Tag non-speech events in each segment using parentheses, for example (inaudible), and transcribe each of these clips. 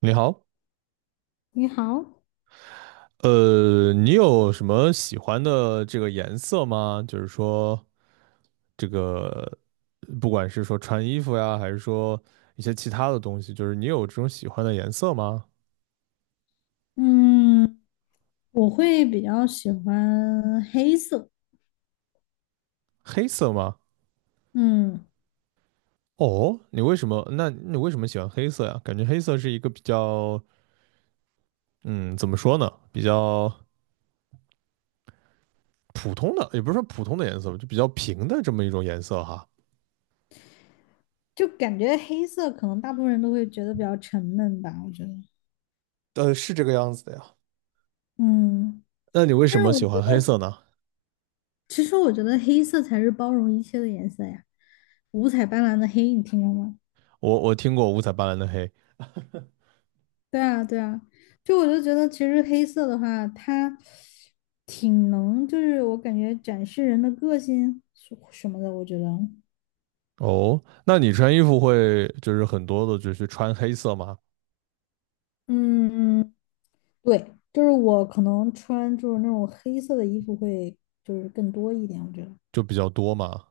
你好，你好，你有什么喜欢的这个颜色吗？就是说，这个不管是说穿衣服呀，还是说一些其他的东西，就是你有这种喜欢的颜色吗？嗯，我会比较喜欢黑色，黑色吗？嗯，哦，你为什么？那你为什么喜欢黑色呀？感觉黑色是一个比较，嗯，怎么说呢？比较普通的，也不是说普通的颜色吧，就比较平的这么一种颜色哈。就感觉黑色可能大部分人都会觉得比较沉闷吧，我觉得。是这个样子的呀。嗯，那你为但什是么我喜觉欢得黑色呢？其实我觉得黑色才是包容一切的颜色呀，五彩斑斓的黑，你听过吗？我听过五彩斑斓的黑。对啊，对啊，就我就觉得其实黑色的话，它挺能，就是我感觉展示人的个性什么的，我觉得。哦，那你穿衣服会就是很多的，就是穿黑色吗？嗯嗯对，就是我可能穿就是那种黑色的衣服会就是更多一点，我觉得。就比较多嘛，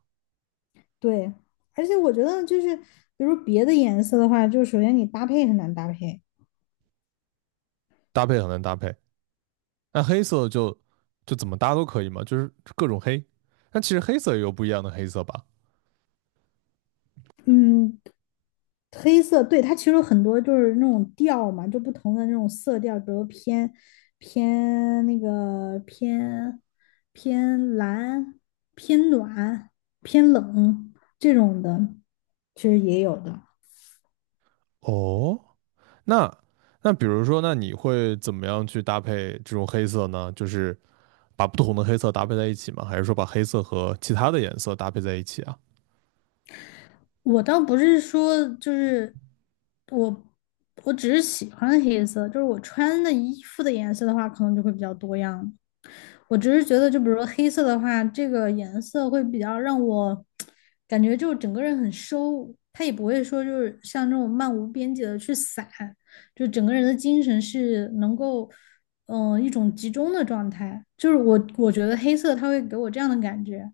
对，而且我觉得就是比如别的颜色的话，就是首先你搭配很难搭配。搭配很难搭配。那黑色就怎么搭都可以嘛，就是各种黑。那其实黑色也有不一样的黑色吧？嗯，黑色，对，它其实有很多就是那种调嘛，就不同的那种色调，比如偏那个偏偏蓝、偏暖、偏冷这种的，其实也有的。哦，那那比如说，那你会怎么样去搭配这种黑色呢？就是把不同的黑色搭配在一起吗？还是说把黑色和其他的颜色搭配在一起啊？我倒不是说就是我，我只是喜欢黑色，就是我穿的衣服的颜色的话，可能就会比较多样。我只是觉得，就比如说黑色的话，这个颜色会比较让我感觉就整个人很收，它也不会说就是像这种漫无边际的去散，就整个人的精神是能够一种集中的状态。就是我觉得黑色它会给我这样的感觉，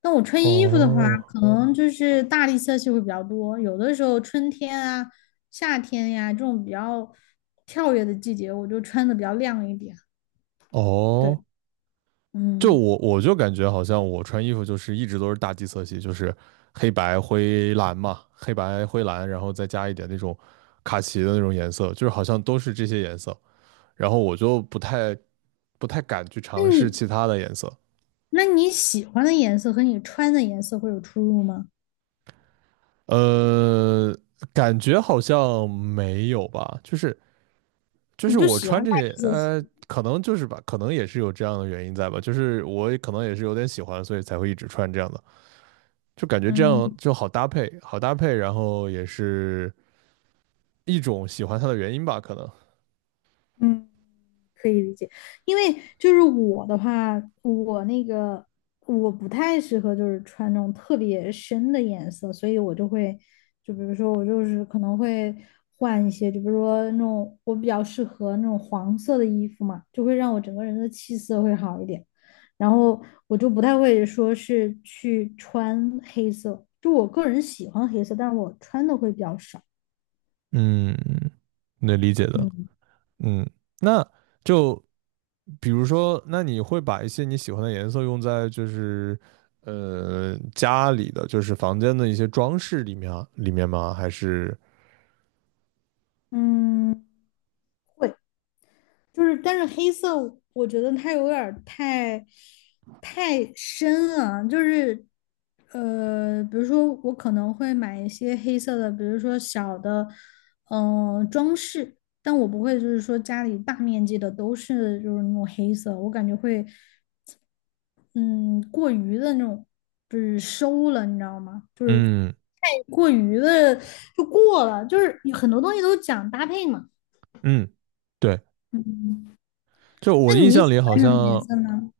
但我穿衣服的话，哦可能就是大地色系会比较多，有的时候春天啊、夏天呀、这种比较跳跃的季节，我就穿的比较亮一点。对，哦，就嗯，我就感觉好像我穿衣服就是一直都是大地色系，就是黑白灰蓝嘛，黑白灰蓝，然后再加一点那种卡其的那种颜色，就是好像都是这些颜色，然后我就不太敢去那尝试你其他的颜色，那你喜欢的颜色和你穿的颜色会有出入吗？呃，感觉好像没有吧，就是你就我喜欢穿这大些，地色系，可能就是吧，可能也是有这样的原因在吧，就是我也可能也是有点喜欢，所以才会一直穿这样的。就感觉这嗯。样就好搭配，好搭配，然后也是一种喜欢它的原因吧，可能。嗯。可以理解，因为就是我的话，我那个我不太适合就是穿那种特别深的颜色，所以我就会，就比如说我就是可能会换一些，就比如说那种我比较适合那种黄色的衣服嘛，就会让我整个人的气色会好一点。然后我就不太会说是去穿黑色，就我个人喜欢黑色，但是我穿的会比较少。嗯，能理解的。嗯嗯，那就比如说，那你会把一些你喜欢的颜色用在就是家里的就是房间的一些装饰里面啊里面吗？还是嗯。会。就是，但是黑色我觉得它有点儿太深了，就是比如说我可能会买一些黑色的，比如说小的，装饰，但我不会就是说家里大面积的都是就是那种黑色，我感觉会嗯过于的那种就是收了，你知道吗？就是嗯太过于的就过了，就是有很多东西都讲搭配嘛。嗯，对，嗯，就我那印你象里喜好欢什么颜像色呢？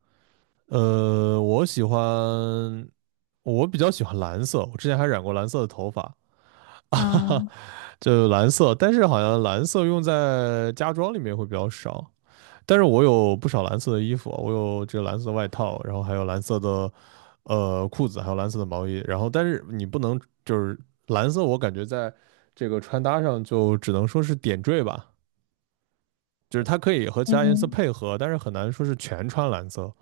呃，我喜欢我比较喜欢蓝色，我之前还染过蓝色的头发。(laughs) 哈哈。啊，就蓝色，但是好像蓝色用在家装里面会比较少。但是我有不少蓝色的衣服，我有这个蓝色的外套，然后还有蓝色的裤子，还有蓝色的毛衣。然后，但是你不能就是蓝色，我感觉在这个穿搭上就只能说是点缀吧，就是它可以和其他颜色嗯配合，但是很难说是全穿蓝色，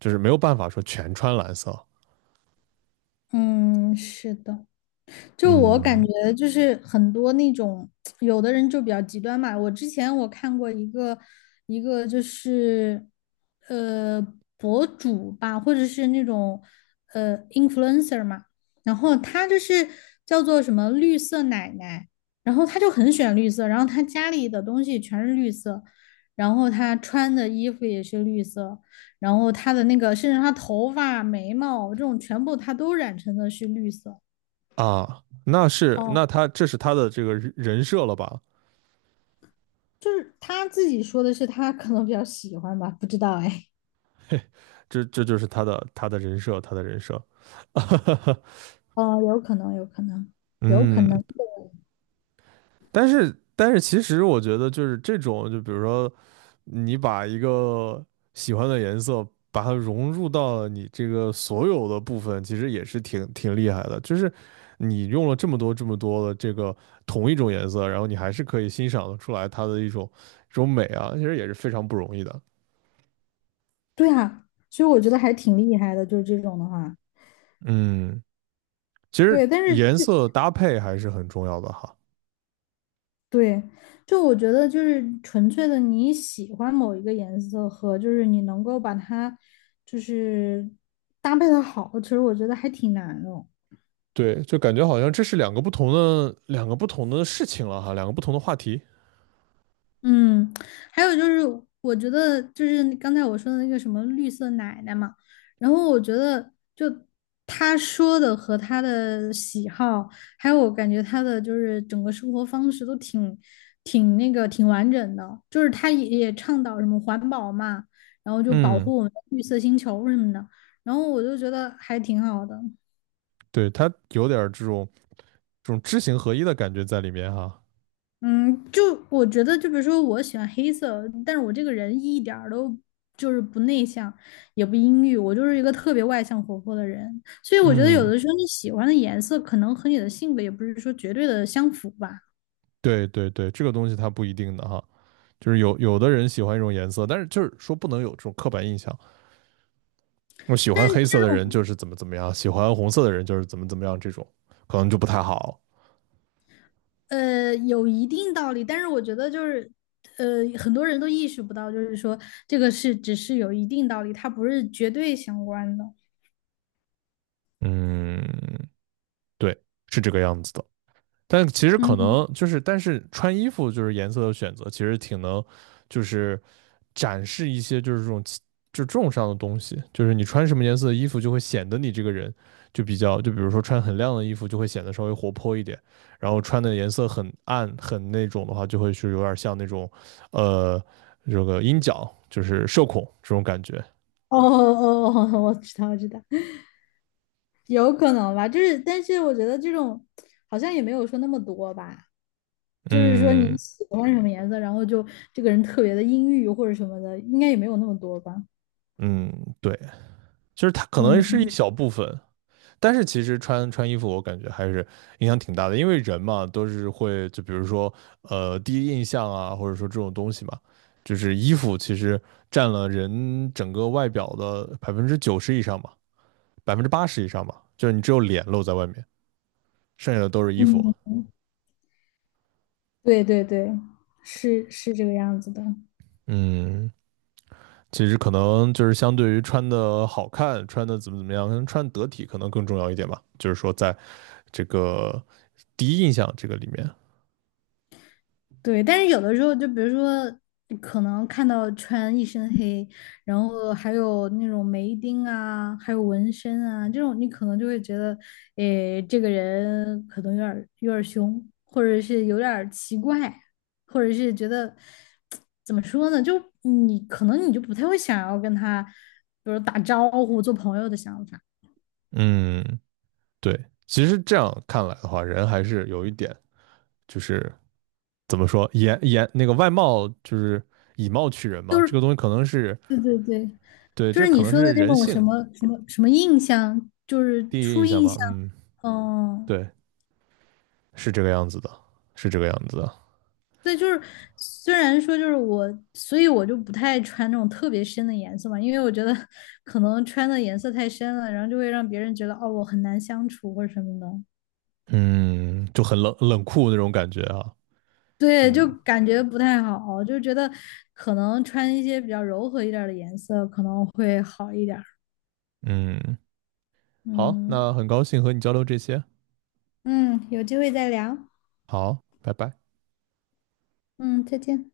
就是没有办法说全穿蓝色。嗯，是的。就我感嗯觉，就是很多那种有的人就比较极端嘛。我之前我看过一个就是呃博主吧，或者是那种influencer 嘛，然后他就是叫做什么绿色奶奶，然后他就很喜欢绿色，然后他家里的东西全是绿色，然后他穿的衣服也是绿色，然后他的那个甚至他头发、眉毛这种全部他都染成的是绿色。啊，那是哦，那他这是他的这个人设了吧？就是他自己说的是他可能比较喜欢吧，不知道哎，这就是他的人设，他的人设，(laughs) 嗯、有可能，有可能，有可嗯，能，但是其实我觉得就是这种，就比如说你把一个喜欢的颜色，把它融入到了你这个所有的部分，其实也是挺厉害的。就是你用了这么多的这个同一种颜色，然后你还是可以欣赏得出来它的一种这种美啊，其实也是非常不容易的。对啊，所以我觉得还挺厉害的，就是这种的话，嗯，其对，实但颜是色搭配还是很重要的哈。对，就我觉得就是纯粹的你喜欢某一个颜色和就是你能够把它就是搭配的好，其实我觉得还挺难的。对，就感觉好像这是两个不同的事情了哈，两个不同的话题。嗯，还有就是，我觉得就是刚才我说的那个什么绿色奶奶嘛，然后我觉得就她说的和她的喜好，还有我感觉她的就是整个生活方式都挺挺那个挺完整的，就是她也倡导什么环保嘛，然后就保嗯，护我们的绿色星球什么的，然后我就觉得还挺好的。对，它有点这种知行合一的感觉在里面哈。嗯，就我觉得，就比如说，我喜欢黑色，但是我这个人一点儿都就是不内向，也不阴郁，我就是一个特别外向活泼的人，所以我觉得有嗯，的时候你喜欢的颜色可能和你的性格也不是说绝对的相符吧，对对对，这个东西它不一定的哈，就是有的人喜欢一种颜色，但是就是说不能有这种刻板印象，我喜但欢是黑这色的人种就是怎么怎么样，喜欢红色的人就是怎么怎么样，这种可能就不太好。有一定道理，但是我觉得就是很多人都意识不到，就是说这个是只是有一定道理，它不是绝对相关的。嗯，对，是这个样子的。但其实可嗯，能就是，但是穿衣服就是颜色的选择，其实挺能就是展示一些就是这种就这种上的东西，就是你穿什么颜色的衣服就会显得你这个人就比较，就比如说穿很亮的衣服就会显得稍微活泼一点，然后穿的颜色很暗很那种的话，就会是有点像那种呃这个阴角，就是社恐这种感觉。哦哦哦，我知道，我知道。有可能吧，就是，但是我觉得这种好像也没有说那么多吧，就是说你嗯喜欢什么颜色，然后就这个人特别的阴郁或者什么的，应该也没有那么多吧。嗯，对，就是它可能是一嗯小部分，但是其实穿衣服，我感觉还是影响挺大的，因为人嘛都是会，就比如说第一印象啊，或者说这种东西嘛，就是衣服其实占了人整个外表的90%以上嘛，80%以上嘛，就是你只有脸露在外面，剩下的都是衣服。嗯，对对对，是这个样子的。嗯，其实可能就是相对于穿的好看，穿的怎么怎么样，可能穿得体可能更重要一点吧，就是说在这个第一印象这个里面，对，但是有的时候，就比如说，可能看到穿一身黑，然后还有那种眉钉啊，还有纹身啊，这种你可能就会觉得，诶，这个人可能有点儿凶，或者是有点儿奇怪，或者是觉得怎么说呢，就你可能你就不太会想要跟他，比如打招呼、做朋友的想法，嗯。对，其实这样看来的话，人还是有一点，就是怎么说，那个外貌就是以貌取人嘛，就是这个东西可能是对对对，对，就这是可你能说的是那人种什性么什么什么印象，就是第一初印象印吧。象，嗯，嗯嗯对，是这个样子的，是这个样子的。对，就是虽然说就是我，所以我就不太穿那种特别深的颜色嘛，因为我觉得 (laughs) 可能穿的颜色太深了，然后就会让别人觉得哦我很难相处或者什么的，嗯，就很冷酷那种感觉啊。对，就嗯感觉不太好，就觉得可能穿一些比较柔和一点儿的颜色可能会好一点儿嗯，好，那嗯很高兴和你交流这些。嗯，有机会再聊，好，拜拜。嗯，再见。